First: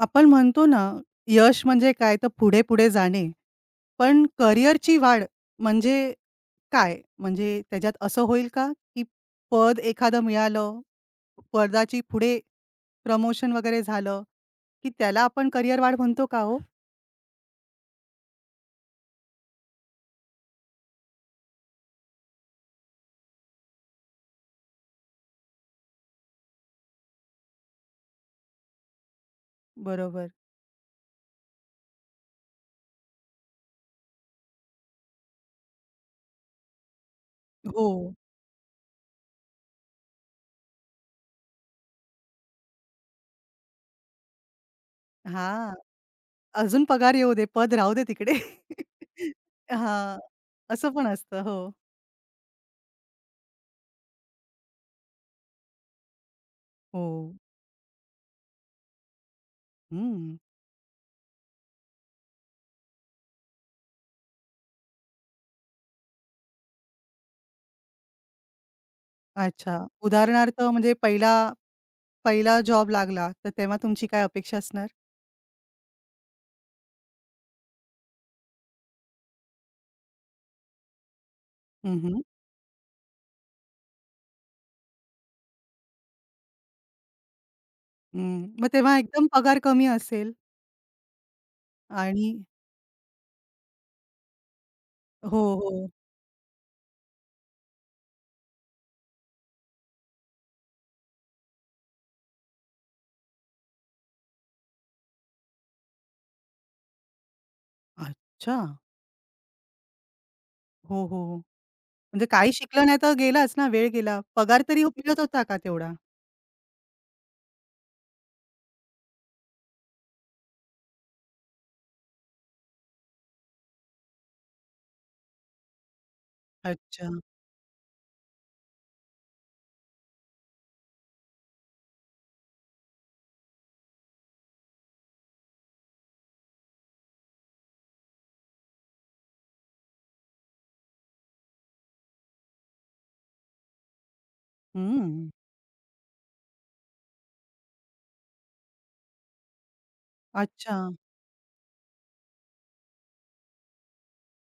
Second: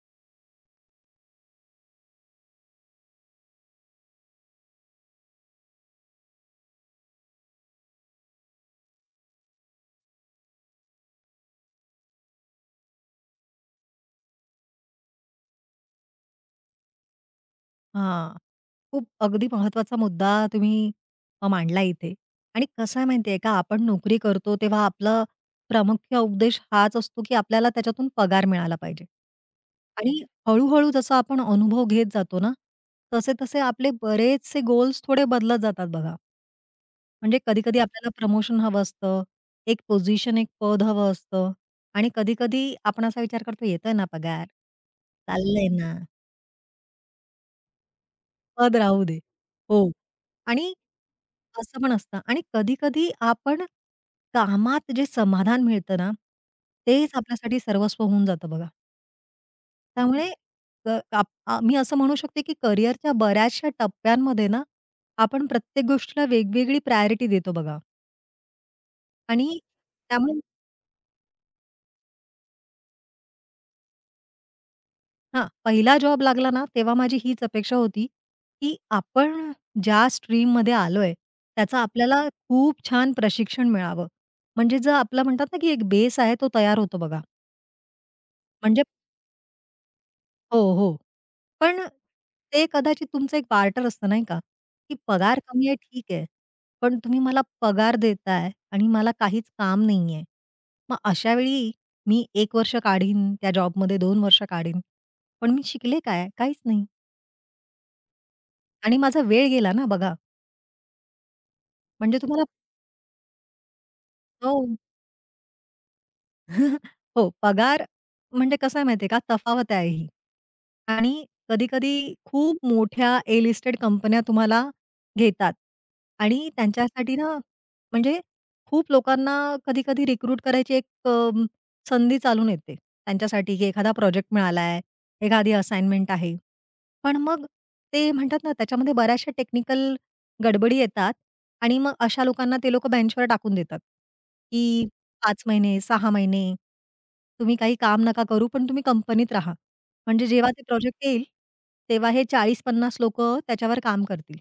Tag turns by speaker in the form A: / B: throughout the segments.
A: आपण म्हणतो ना, यश म्हणजे काय तर पुढे-पुढे जाणे. पण करिअरची वाढ म्हणजे काय? म्हणजे त्याच्यात असं होईल का, की पद एखादं मिळालं, पदाची पुढे प्रमोशन वगैरे झालं, की त्याला आपण करिअर वाढ म्हणतो का हो?
B: हां. खूप अगदी महत्त्वाचा मुद्दा तुम्ही मांडला इथे. आणि कसं आहे माहिती आहे का, आपण नोकरी करतो तेव्हा आपला प्रमुख उपदेश हाच असतो, की आपल्याला त्याच्यातून पगार मिळाला पाहिजे. आणि
A: बरोबर.
B: हळू-हळू जसं आपण अनुभव घेत जातो ना, तसे-तसे आपले बरेचसे गोल्स थोडे बदलत जातात बघा. म्हणजे कधी-कधी
A: हो.
B: आपल्याला प्रमोशन हवं असतं, एक पोझिशन, एक पद हवं असतं आणि कधी-कधी आपण असा विचार करतो, "येतोय ना पगार, चाललंय
A: हां.
B: ना,
A: अजून पगार येऊ दे, पद राहू दे तिकडे.
B: पद राहू दे." हो.
A: हां.
B: आणि
A: असं पण असतं. हो.
B: असं पण असतं आणि कधी-कधी आपण कामात जे समाधान मिळतं ना, तेच
A: हो.
B: आपल्यासाठी सर्वस्व होऊन जातं बघा. त्यामुळे
A: हं.
B: क आप आ मी असं म्हणू शकते, की करिअरच्या बऱ्याचशा टप्प्यांमध्ये ना, आपण प्रत्येक गोष्टीला वेगवेगळी प्रायोरिटी देतो बघा आणि
A: अच्छा.
B: त्यामुळे
A: उदाहरणार्थ म्हणजे पहिला पहिला जॉब लागला, तर तेव्हा तुमची काय अपेक्षा असणार?
B: हां, पहिला जॉब लागला ना, तेव्हा माझी हीच अपेक्षा होती, की आपण ज्या स्ट्रीममध्ये आलोय, त्याचं
A: हं, हं.
B: आपल्याला खूप छान प्रशिक्षण मिळावं. म्हणजे जर आपला म्हणतात ना, की एक बेस आहे तो तयार होतो बघा.
A: हं. मग
B: म्हणजे
A: तेव्हा एकदम पगार कमी असेल
B: हो, हो. पण
A: आणि
B: ते कदाचित तुमचं एक बार्टर असतं नाही का, की पगार
A: हो,
B: कमी आहे
A: हो.
B: ठीक आहे, पण तुम्ही मला पगार देताय आणि मला काहीच काम नाहीये. मग अशा वेळी मी 1 वर्ष काढीन, त्या जॉबमध्ये 2 वर्ष काढीन. पण मी शिकले काय? काहीच नाही.
A: अच्छा.
B: आणि माझा वेळ गेला ना बघा.
A: हो, हो, हो.
B: म्हणजे
A: म्हणजे
B: तुम्हाला
A: काही शिकलं नाही तर गेलाच ना, वेळ गेला.
B: हो,
A: पगार तरी मिळत होता का तेवढा?
B: हो, पगार म्हणजे कसं आहे माहिती का, तफावत आहे ही. आणि कधी-कधी खूप मोठ्या ए लिस्टेड कंपन्या तुम्हाला घेतात आणि
A: अच्छा.
B: त्यांच्यासाठी ना, म्हणजे खूप लोकांना कधी-कधी रिक्रूट करायची एक संधी चालून येते त्यांच्यासाठी, की एखादा प्रोजेक्ट मिळाला आहे, एखादी असाइनमेंट आहे. पण मग ते म्हणतात ना, त्याच्यामध्ये बऱ्याचशा टेक्निकल गडबडी येतात आणि मग अशा लोकांना ते लोकं बेंचवर टाकून देतात, की
A: हं.
B: 5 महिने, 6 महिने. तुम्ही काही काम नका करू, पण तुम्ही कंपनीत राहा. म्हणजे जेव्हा ते
A: अच्छा.
B: प्रोजेक्ट येईल, तेव्हा हे 40-50 लोकं त्याच्यावर काम करतील.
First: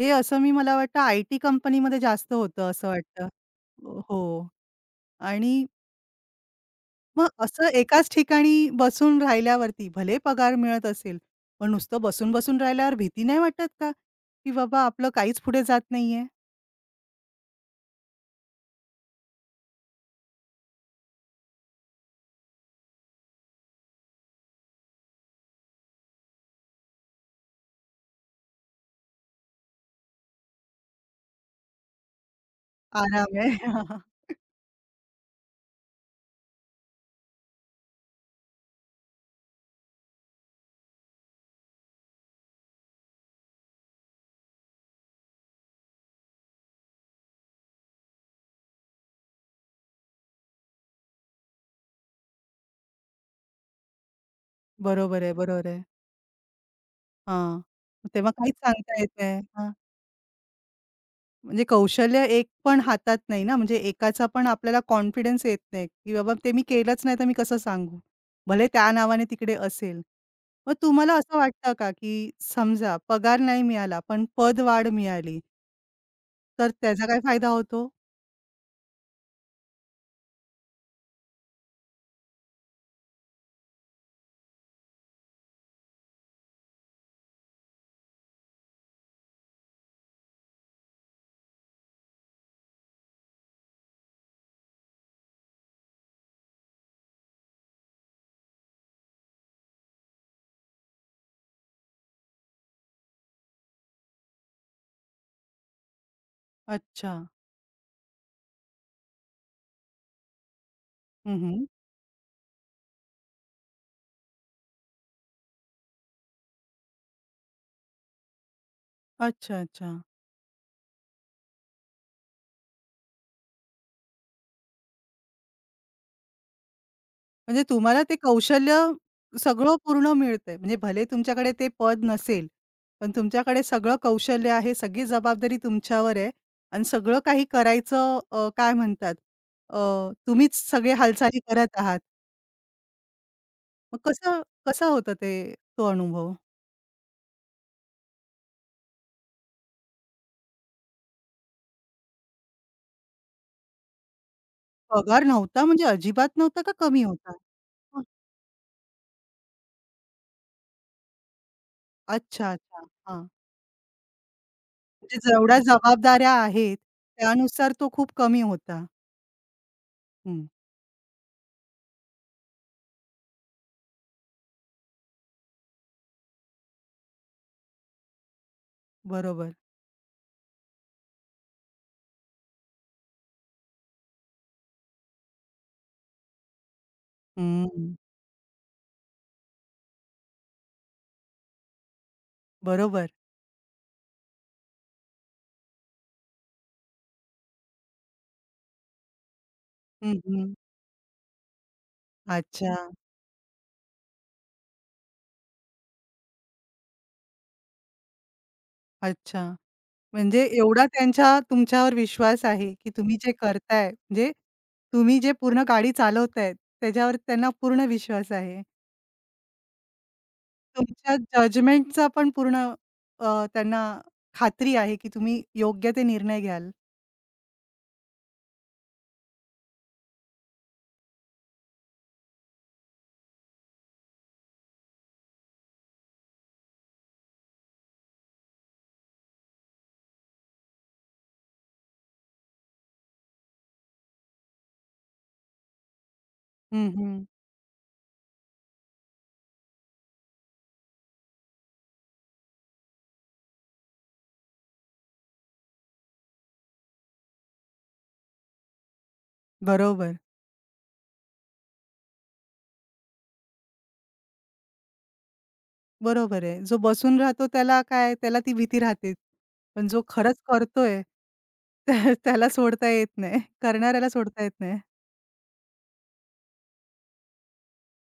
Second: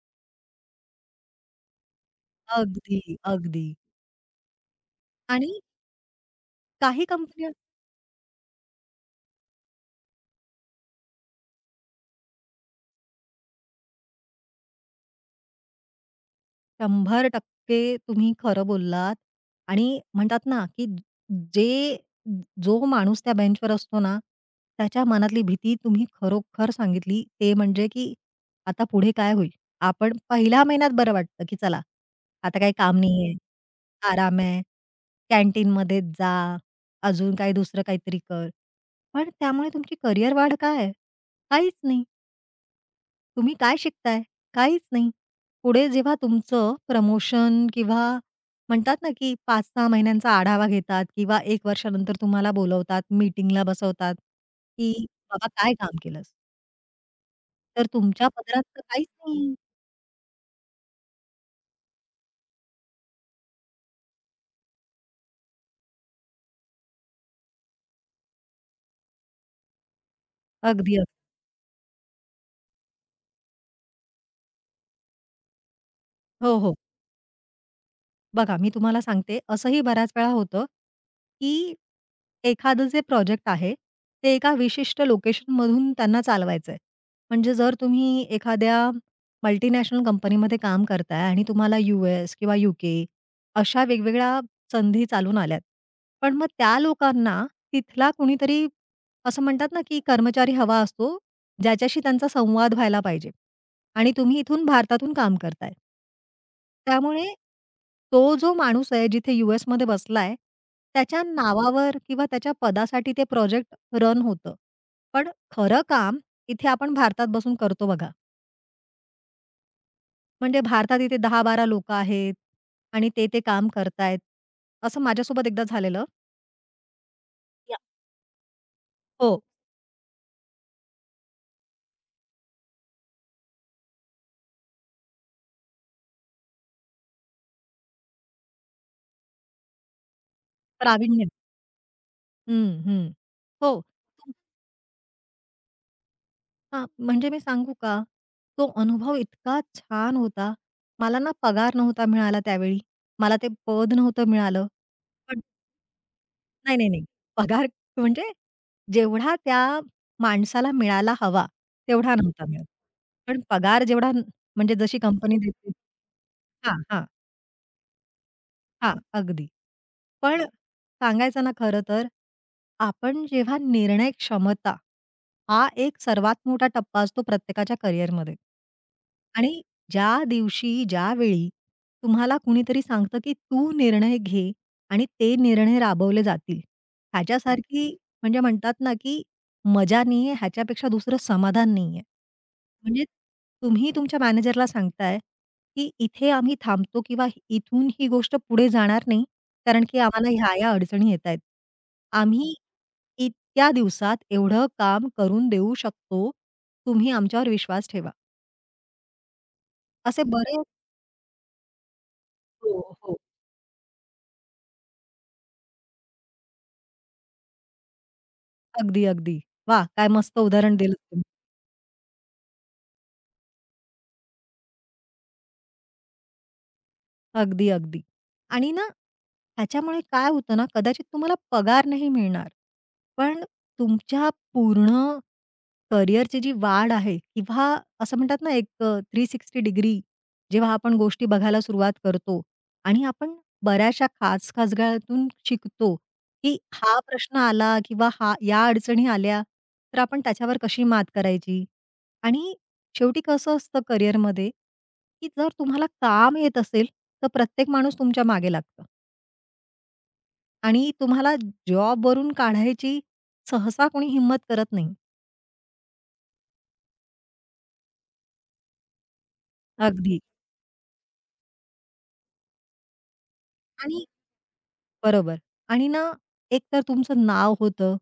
A: हे असं मी मला वाटतं आय-टी कंपनीमध्ये जास्त होतं असं
B: अगदी,
A: वाटतं.
B: अगदी.
A: हो
B: आणि
A: आणि
B: काही
A: मग
B: कंपन्या
A: असं एकाच ठिकाणी बसून राहिल्यावरती भले पगार मिळत असेल, पण नुसतं बसून-बसून राहिल्यावर भीती नाही वाटत का? की बाबा आपलं काहीच पुढे जात नाहीये.
B: 100%. तुम्ही खरं बोललात आणि म्हणतात ना, की जे जो माणूस त्या बेंचवर असतो ना, त्याच्या मनातली भीती तुम्ही खरोखर सांगितली. ते म्हणजे की आता पुढे काय होईल? आपण पहिल्या महिन्यात बरं वाटतं, की चला, आता काही काम नाहीये.
A: आराम आहे.
B: आराम आहे. कॅन्टीनमध्ये जा, अजून काही दुसरं काहीतरी कर. पण त्यामुळे तुमची करियर वाढ काय आहे? काहीच नाही. तुम्ही काय शिकताय? काहीच नाही. पुढे जेव्हा तुमचं प्रमोशन किंवा म्हणतात ना, की 5-6 महिन्यांचा आढावा घेतात किंवा 1 वर्षानंतर तुम्हाला बोलवतात, मीटिंगला बसवतात, की
A: बरोबर आहे,
B: "बाबा
A: बरोबर
B: काय
A: आहे.
B: काम केलंस?"
A: हां.
B: तर तुमच्या
A: तेव्हा काहीच
B: पदरात तर
A: सांगता येत
B: काहीच
A: नाही.
B: नाहीये.
A: हां. म्हणजे कौशल्य एक पण हातात नाही ना, म्हणजे एकाचा पण आपल्याला कॉन्फिडन्स येत नाही, की बाबा ते मी केलंच नाही तर मी कसं सांगू? भले त्या नावाने तिकडे असेल. मग
B: अगदी,
A: तुम्हाला
B: अगदी.
A: असं वाटतं का, की समजा पगार नाही मिळाला, पण पदवाढ मिळाली.
B: हो,
A: तर
B: हो.
A: त्याचा काय फायदा होतो?
B: बघा, मी तुम्हाला सांगते, असंही बऱ्याच वेळा होतं, की एखादं जे प्रोजेक्ट आहे, ते एका विशिष्ट लोकेशनमधून त्यांना चालवायचंय. म्हणजे जर तुम्ही एखाद्या मल्टीनॅशनल कंपनीमध्ये काम करताय आणि तुम्हाला यू-एस किंवा यू-के अशा वेगवेगळ्या संधी चालून आल्यात. पण मग त्या लोकांना तिथला कुणीतरी असं म्हणतात ना, की कर्मचारी हवा असतो, ज्याच्याशी त्यांचा संवाद व्हायला पाहिजे. आणि तुम्ही इथून भारतातून काम करताय.
A: अच्छा.
B: त्यामुळे तो जो माणूस आहे जिथे यू-एसमध्ये बसलाय, त्याच्या
A: हं, हं.
B: नावावर किंवा त्याच्या पदासाठी ते प्रोजेक्ट रन होतं. पण खरं काम इथे आपण भारतात बसून करतो बघा.
A: अच्छा, अच्छा.
B: म्हणजे भारतात इथे 10-12 लोकं आहेत आणि ते काम करतायत. असं माझ्यासोबत एकदा झालेलं.
A: म्हणजे
B: या
A: तुम्हाला ते कौशल्य
B: हो,
A: सगळं पूर्ण मिळतंय. म्हणजे भले तुमच्याकडे ते पद नसेल, पण तुमच्याकडे सगळं कौशल्य आहे, सगळी जबाबदारी तुमच्यावर आहे आणि सगळं काही करायचं काय म्हणतात अ, तुम्हीच सगळे
B: प्रावीण्य.
A: हालचाली करत आहात.
B: हं, हं. हो.
A: मग कसं कसं होतं ते तो अनुभव?
B: हां, म्हणजे मी सांगू का? तो अनुभव इतका छान होता. मला ना पगार नव्हता मिळाला त्यावेळी. मला ते पद नव्हतं मिळालं.
A: पगार
B: पण
A: नव्हता म्हणजे अजिबात नव्हता का
B: नाही, नाही,
A: कमी
B: नाही.
A: होता?
B: पगार
A: हं.
B: म्हणजे जेवढा त्या माणसाला मिळायला हवा, तेवढा नव्हता
A: अच्छा,
B: मिळत.
A: अच्छा. हां.
B: पण पगार जेवढा म्हणजे जशी
A: म्हणजे
B: कंपनी
A: जेवढ्या
B: देते
A: जबाबदाऱ्या आहेत,
B: हां, हां,
A: त्यानुसार तो खूप कमी होता.
B: हां. अगदी. पण
A: हं,
B: सांगायचं ना खरं तर, आपण जेव्हा निर्णय क्षमता हा एक सर्वात मोठा टप्पा असतो प्रत्येकाच्या करिअरमध्ये.
A: बरोबर.
B: आणि ज्या दिवशी, ज्यावेळी तुम्हाला कुणीतरी सांगतं, की "तू निर्णय घे आणि ते निर्णय राबवले जातील." ह्याच्यासारखी
A: हं,
B: म्हणजे म्हणतात ना, की मजा नाहीये, ह्याच्यापेक्षा दुसरं समाधान नाहीये. म्हणजे
A: बरोबर.
B: तुम्ही तुमच्या मॅनेजरला सांगताय की इथे आम्ही थांबतो किंवा इथून ही गोष्ट पुढे जाणार नाही, कारण की
A: हं,
B: आम्हाला
A: हं.
B: ह्या-ह्या अडचणी येतायत. आम्ही
A: अच्छा,
B: इतक्या दिवसात एवढं काम करून देऊ शकतो. तुम्ही आमच्यावर विश्वास ठेवा.
A: अच्छा.
B: असे
A: म्हणजे
B: बरे
A: एवढा त्यांच्या तुमच्यावर विश्वास
B: हो,
A: आहे, की तुम्ही
B: हो.
A: जे करताय, म्हणजे तुम्ही जे पूर्ण गाडी चालवताय, त्याच्यावर त्यांना पूर्ण विश्वास आहे.
B: अगदी, अगदी. वा, काय मस्त उदाहरण दिलं
A: तुमच्या
B: तुम्ही.
A: जजमेंटचा पण पूर्ण त्यांना खात्री आहे, की तुम्ही योग्य ते निर्णय घ्याल.
B: अगदी, अगदी. आणि ना, ह्याच्यामुळे काय होतं ना, कदाचित तुम्हाला पगार नाही मिळणार, पण तुमच्या पूर्ण करिअरची जी वाढ आहे किंवा असं म्हणतात ना, एक 360 डिग्री जेव्हा आपण गोष्टी बघायला सुरुवात करतो आणि आपण बऱ्याचशा खाचखाचगळ्यातून शिकतो, की
A: हं,
B: हा
A: हं.
B: प्रश्न आला किंवा या अडचणी आल्या, तर आपण त्याच्यावर कशी मात करायची आणि शेवटी कसं असतं करिअरमध्ये, की जर तुम्हाला काम येत असेल, तर प्रत्येक माणूस तुमच्या मागे लागतं
A: बरोबर.
B: आणि तुम्हाला जॉबवरून काढायची सहसा कोणी हिंमत करत नाही.
A: बरोबर आहे. जो बसून राहतो त्याला काय त्याला ती भीती राहतेच. पण जो
B: अगदी.
A: खरंच करतोय त्याला सोडता येत नाही.
B: आणि
A: करणाऱ्याला सोडता येत नाही.
B: बरोबर आणि ना, एक तर तुमचं नाव होतं.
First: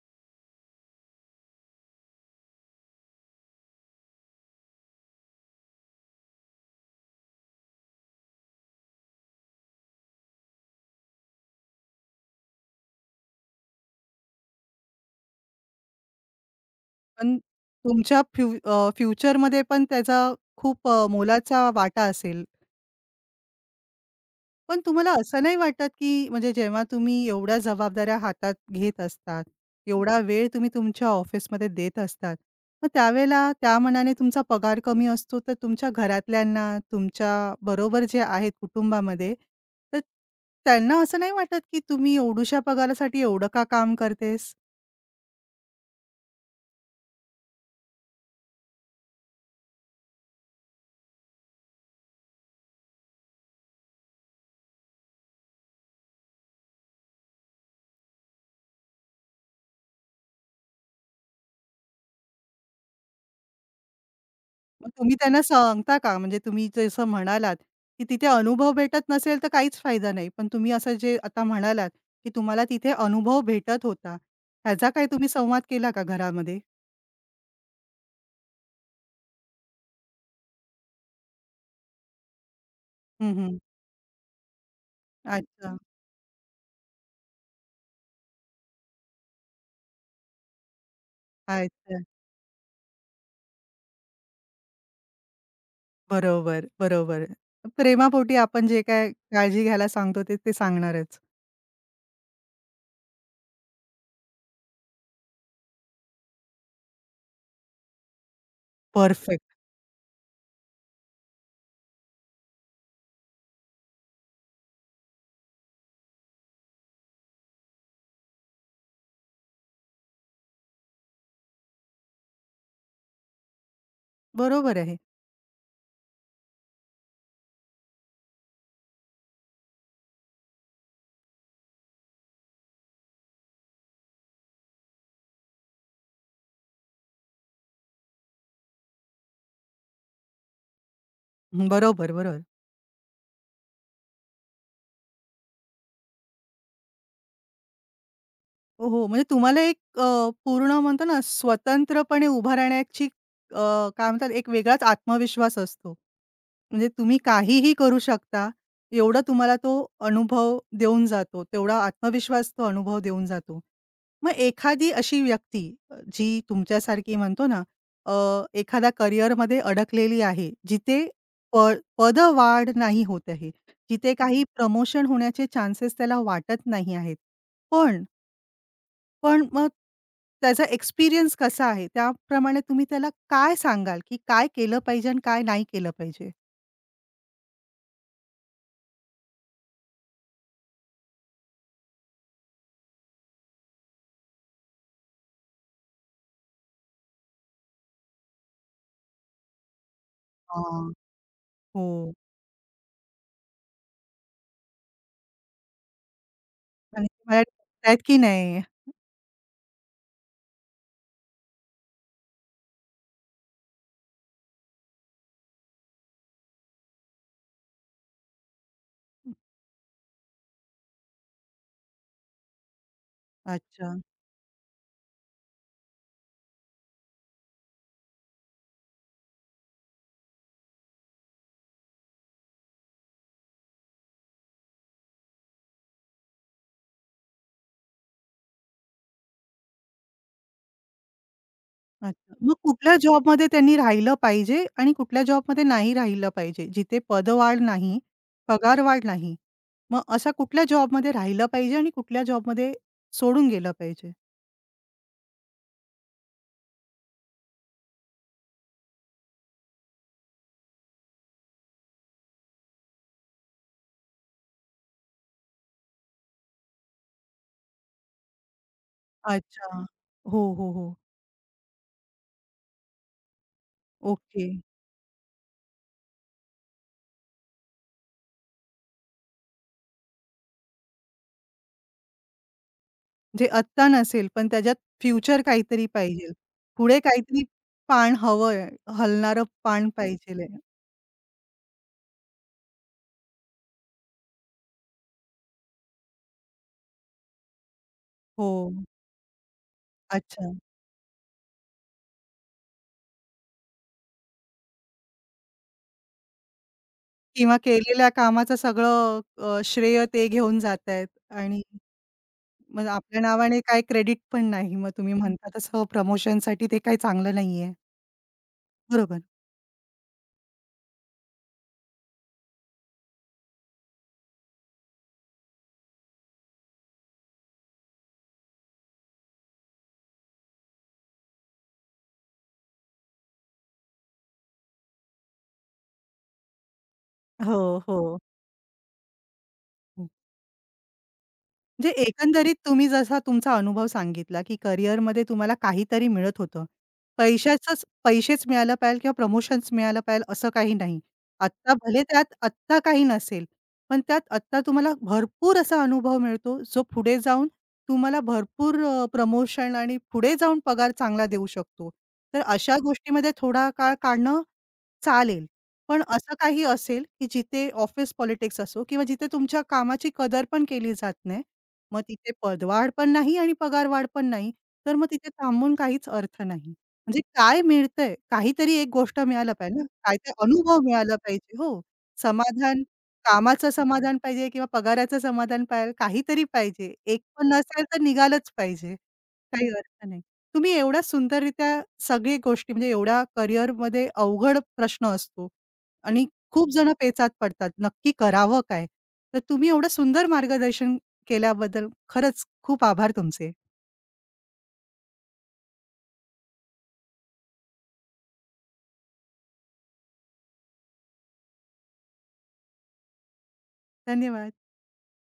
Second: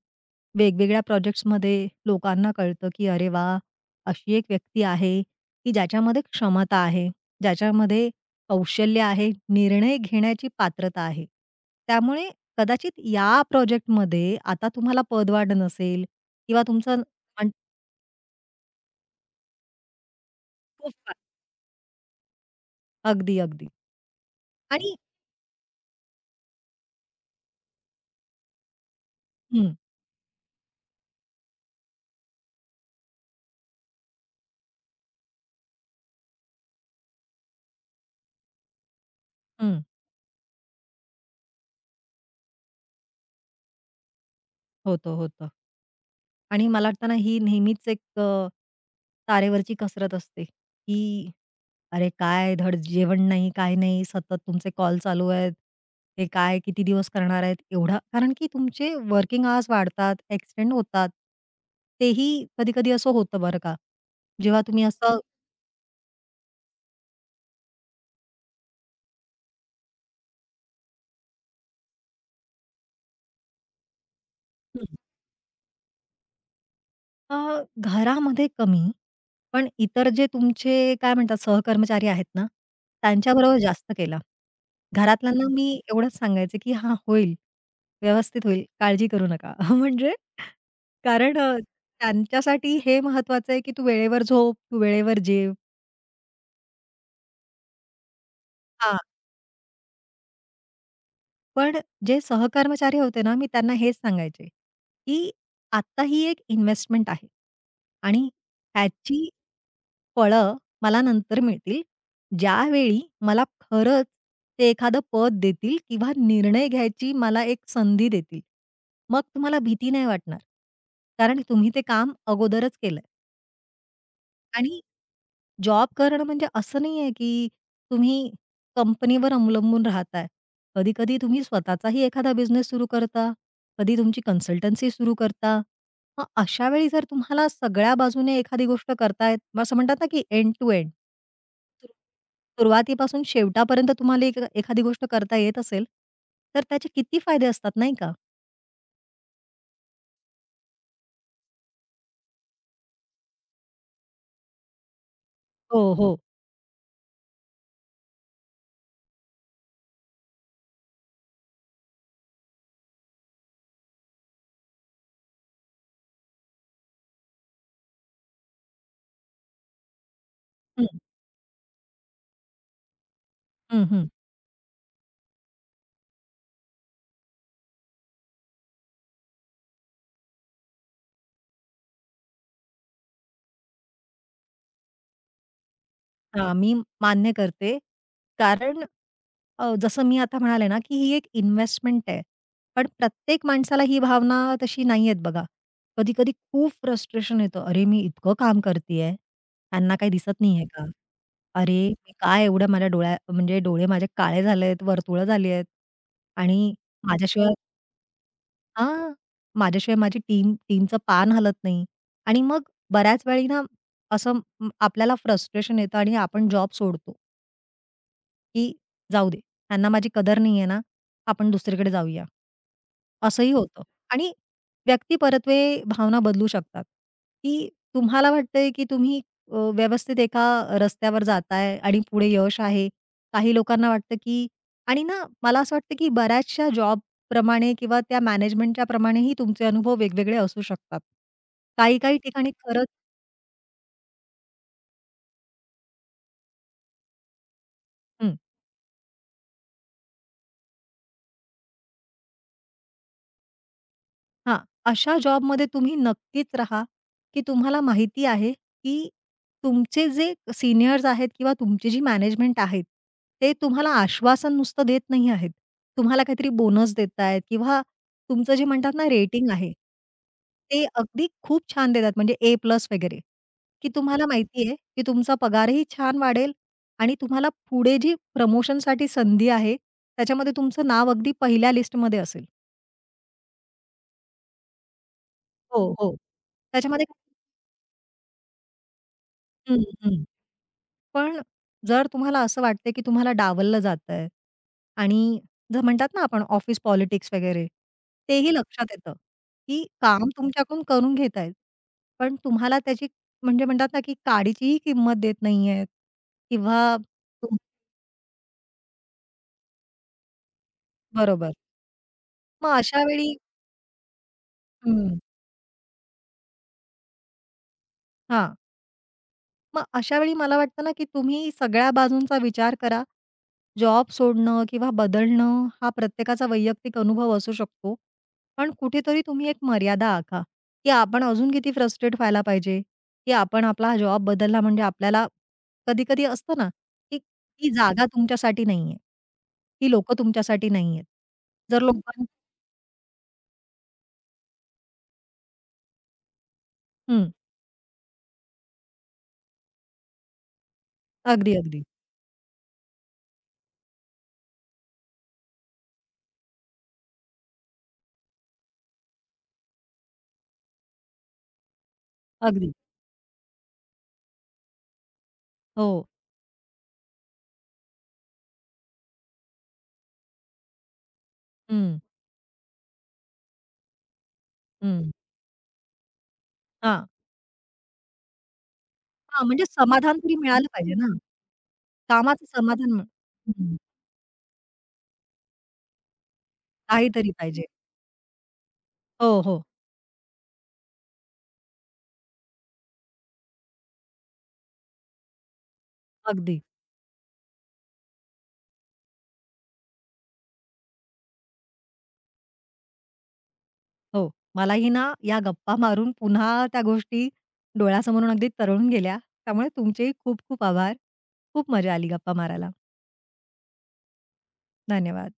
B: वेगवेगळ्या प्रोजेक्ट्समध्ये लोकांना कळतं, की अरे वा, अशी एक व्यक्ती आहे, की ज्याच्यामध्ये क्षमता आहे, ज्याच्यामध्ये कौशल्य आहे, निर्णय घेण्याची पात्रता आहे. त्यामुळे कदाचित या प्रोजेक्टमध्ये आता तुम्हाला पदवाढ नसेल किंवा तुमचं
A: पण
B: अन
A: तुमच्या फ्युचरमध्ये पण त्याचा खूप
B: खूप
A: अ,
B: फा-
A: मोलाचा वाटा असेल.
B: अगदी, अगदी.
A: पण
B: आणि
A: तुम्हाला असं नाही वाटत, की म्हणजे जेव्हा तुम्ही एवढ्या जबाबदाऱ्या हातात घेत असतात,
B: हं,
A: एवढा वेळ तुम्ही तुमच्या ऑफिसमध्ये देत असतात, मग त्यावेळेला त्या मानाने तुमचा पगार कमी असतो, तर तुमच्या घरातल्यांना, तुमच्या बरोबर जे आहेत कुटुंबामध्ये,
B: हं.
A: तर त्यांना असं नाही वाटत, की तुम्ही एवढुशा पगारासाठी एवढं का काम करतेस?
B: होतं, होतं. आणि मला वाटतं ना, ही नेहमीच एक तारेवरची कसरत असते, की अरे काय धड जेवण नाही, काय नाही, सतत तुमचे कॉल चालू आहेत. हे काय किती दिवस करणार आहेत? एवढा कारण की तुमचे वर्किंग आवर्स वाढतात, एक्सटेंड होतात. तेही कधी-कधी असं होतं बरं का. जेव्हा तुम्ही
A: मग तुम्ही
B: असं
A: त्यांना सांगता का? म्हणजे तुम्ही जसं म्हणालात, की तिथे अनुभव भेटत नसेल तर काहीच फायदा नाही. पण तुम्ही असं जे आता म्हणालात, की तुम्हाला तिथे अनुभव भेटत होता. ह्याचा काही तुम्ही संवाद केला का घरामध्ये?
B: अ, घरामध्ये कमी, पण इतर जे तुमचे काय म्हणतात सहकर्मचारी आहेत ना,
A: हं, हं.
B: त्यांच्याबरोबर जास्त केला. घरातल्यांना मी
A: अच्छा,
B: एवढंच सांगायचे, की "हां, होईल, व्यवस्थित होईल, काळजी करू नका." म्हणजे कारण
A: अच्छा.
B: त्यांच्यासाठी हे महत्वाचं आहे, की तू वेळेवर झोप, तू वेळेवर जेव.
A: बरोबर, बरोबर. प्रेमापोटी आपण जे
B: हां.
A: काय काळजी घ्यायला सांगतो ते, ते सांगणारच.
B: पण जे सहकर्मचारी होते ना, मी त्यांना हेच सांगायचे, की "आत्ता ही एक इन्व्हेस्टमेंट आहे आणि ह्याची
A: परफेक्ट.
B: फळं मला नंतर मिळतील, ज्यावेळी मला खरंच ते एखादं पद देतील किंवा निर्णय घ्यायची मला एक संधी देतील. मग तुम्हाला भीती नाही वाटणार. कारण तुम्ही ते काम अगोदरच केलंय
A: बरोबर
B: आणि
A: आहे.
B: जॉब करणं म्हणजे असं नाहीये, की तुम्ही कंपनीवर अवलंबून राहताय. कधी-कधी तुम्ही स्वतःचाही एखादा बिझनेस सुरू करता, कधी तुमची कन्सल्टन्सी सुरू करता. मग अशा वेळी जर तुम्हाला सगळ्या बाजूने एखादी गोष्ट करतायत, मग असं म्हणतात ना, की एंड टू एंड.
A: हं, बरोबर, बरोबर.
B: सुरुवातीपासून शेवटापर्यंत तुम्हाला एक एखादी गोष्ट करता येत असेल, तर त्याचे किती फायदे असतात नाही का?
A: हो, हो. म्हणजे तुम्हाला एक पूर्ण म्हणतो ना स्वतंत्रपणे उभा राहण्याची काय म्हणतात एक वेगळाच आत्मविश्वास असतो.
B: हो, हो.
A: म्हणजे तुम्ही काहीही करू शकता, एवढा तुम्हाला तो अनुभव देऊन जातो. तेवढा आत्मविश्वास तो अनुभव देऊन जातो. मग एखादी अशी व्यक्ती जी तुमच्यासारखी म्हणतो ना अ, एखाद्या करिअरमध्ये अडकलेली आहे,
B: हं,
A: जिथे प पदवाढ नाही होत आहे,
B: हं, हं.
A: जिथे काही प्रमोशन होण्याचे चान्सेस त्याला वाटत नाही आहेत. पण पण मग त्याचा एक्सपिरियन्स कसा आहे? त्याप्रमाणे तुम्ही त्याला काय सांगाल, की काय केलं पाहिजे आणि काय नाही केलं पाहिजे?
B: हां, मी मान्य करते. कारण जसं मी आता म्हणाले ना, की ही एक इन्व्हेस्टमेंट आहे. पण प्रत्येक माणसाला ही भावना तशी नाही आहेत बघा. कधी-कधी खूप फ्रस्ट्रेशन येतं. "अरे, मी इतकं काम करतीये, त्यांना काही दिसत नाहीये का?
A: हां.
B: अरे,
A: हो.
B: मी काय एवढं माझ्या म्हणजे डोळे माझे काळे झालेत, वर्तुळं झाली आहेत आणि
A: आणि ते मला
B: माझ्याशिवाय"
A: करतायत की नाही?
B: हां, "माझ्याशिवाय माझी टीमचं पान हलत नाही." आणि मग बऱ्याच वेळी ना, आपल्याला फ्रस्ट्रेशन येतं आणि आपण जॉब सोडतो. की जाऊ दे, ह्यांना माझी कदर नाहीये ना, आपण दुसरीकडे जाऊया. असंही होतं
A: अच्छा,
B: आणि व्यक्ती परत्वे भावना बदलू शकतात, की तुम्हाला वाटतंय की तुम्ही व्यवस्थित एका रस्त्यावर जाताय आणि पुढे यश आहे. काही लोकांना वाटतं की आणि ना मला असं वाटतं की बऱ्याचशा जॉबप्रमाणे किंवा त्या मॅनेजमेंटच्या प्रमाणेही तुमचे अनुभव वेगवेगळे असू शकतात. काही-काही
A: अच्छा.
B: ठिकाणी
A: मग
B: खरंच
A: कुठल्या जॉबमध्ये त्यांनी राहिलं पाहिजे आणि कुठल्या जॉबमध्ये नाही राहिलं पाहिजे? जिथे पदवाढ नाही, पगारवाढ नाही. मग अशा कुठल्या जॉबमध्ये राहिलं पाहिजे आणि कुठल्या जॉबमध्ये सोडून गेलं पाहिजे?
B: हां, अशा जॉबमध्ये तुम्ही नक्कीच राहा, की तुम्हाला माहिती आहे, की तुमचे जे सीनियर्स आहेत किंवा तुमची जी मॅनेजमेंट आहेत, ते तुम्हाला आश्वासन नुसतं देत नाही आहेत. तुम्हाला काहीतरी बोनस देत आहेत किंवा तुमचं जे म्हणतात ना रेटिंग आहे,
A: अच्छा. हो, हो,
B: ते
A: हो.
B: अगदी खूप छान देतात म्हणजे ए प्लस वगैरे, की तुम्हाला
A: ओके.
B: माहिती आहे, की तुमचा पगारही छान वाढेल आणि तुम्हाला पुढे जी प्रमोशनसाठी संधी आहे, त्याच्यामध्ये तुमचं नाव अगदी पहिल्या लिस्टमध्ये असेल.
A: म्हणजे आत्ता नसेल, पण त्याच्यात फ्युचर काहीतरी
B: हो, हो.
A: पाहिजेल. पुढे
B: त्याच्यामध्ये
A: काहीतरी पान हवंय, हलणारं
B: हं,
A: पान
B: हं.
A: पाहिजेल आहे.
B: पण जर तुम्हाला असं वाटतंय, की तुम्हाला डावललं जातंय आणि जर म्हणतात ना आपण ऑफिस पॉलिटिक्स वगैरे,
A: हो,
B: तेही लक्षात येतं, की काम
A: अच्छा.
B: तुमच्याकडून करून घेत आहेत. पण तुम्हाला त्याची म्हणजे म्हणतात ना, की काडीचीही किंमत देत नाहीयेत किंवा
A: किंवा
B: तुम
A: केलेल्या कामाचं सगळं श्रेय ते घेऊन जातायत
B: बरोबर.
A: आणि
B: मग
A: मग
B: अशा
A: आपल्या
B: वेळी
A: नावाने काय क्रेडिट पण नाही. मग तुम्ही
B: हं,
A: म्हणता तसं प्रमोशनसाठी ते काही चांगलं नाहीये.
B: हां.
A: बरोबर.
B: मग अशा वेळी मला वाटतं ना, की तुम्ही सगळ्या बाजूंचा विचार करा जॉब सोडणं किंवा बदलणं हा प्रत्येकाचा वैयक्तिक अनुभव असू शकतो. पण कुठेतरी तुम्ही एक मर्यादा आखा, की आपण अजून किती फ्रस्ट्रेट व्हायला पाहिजे, की आपण आपला हा जॉब बदलला म्हणजे आपल्याला कधी-कधी असतं ना, की
A: हो,
B: ती जागा
A: हो.
B: तुमच्यासाठी नाहीये. ती लोकं तुमच्यासाठी नाहीयेत. जर
A: म्हणजे
B: लोकां
A: एकंदरीत तुम्ही जसा तुमचा अनुभव सांगितला, की करिअरमध्ये तुम्हाला काहीतरी मिळत होतं.
B: हं.
A: पैशाचंच पैसेच मिळायला पाहिजे किंवा प्रमोशन्स मिळायला पाहिजे असं काही नाही.
B: अगदी,
A: आत्ता
B: अगदी.
A: भले त्यात आत्ता काही नसेल, पण त्यात आत्ता तुम्हाला भरपूर असा अनुभव मिळतो, जो पुढे जाऊन तुम्हाला भरपूर प्रमोशन आणि पुढे जाऊन पगार चांगला देऊ शकतो. तर
B: अगदी.
A: अशा गोष्टीमध्ये थोडा काळ काढणं चालेल.
B: हो.
A: पण असं काही असेल, की जिथे ऑफिस पॉलिटिक्स असो किंवा जिथे तुमच्या कामाची कदर पण केली जात नाही.
B: हं,
A: मग तिथे पदवाढ पण नाही आणि पगारवाढ पण नाही. तर मग
B: हं.
A: तिथे थांबून काहीच अर्थ नाही.
B: हां.
A: म्हणजे काय मिळतंय? काहीतरी एक गोष्ट
B: हां,
A: मिळायला
B: म्हणजे
A: पाहिजे ना.
B: समाधान
A: काहीतरी
B: तरी मिळालं
A: अनुभव
B: पाहिजे ना.
A: मिळाला पाहिजे. हो.
B: कामाचं
A: समाधान,
B: समाधान मिळ-
A: कामाचं
B: हं.
A: समाधान पाहिजे किंवा पगाराचं समाधान पाहिजे. काहीतरी पाहिजे. एक
B: काहीतरी
A: पण
B: पाहिजे.
A: नसेल तर निघालच पाहिजे.
B: हो, हो.
A: काही अर्थ नाही. तुम्ही एवढ्या सुंदररित्या सगळी गोष्टी म्हणजे एवढ्या करिअरमध्ये अवघड प्रश्न असतो आणि
B: अगदी.
A: खूप जण पेचात पडतात. नक्की करावं काय? तर तुम्ही एवढं सुंदर मार्गदर्शन केल्याबद्दल खरंच खूप आभार तुमचे.
B: हो. मलाही ना या गप्पा मारून पुन्हा त्या गोष्टी डोळ्यासमोरून अगदी तरळून गेल्या. त्यामुळे तुमचेही खूप खूप आभार. खूप मजा आली गप्पा मारायला.
A: धन्यवाद.
B: धन्यवाद.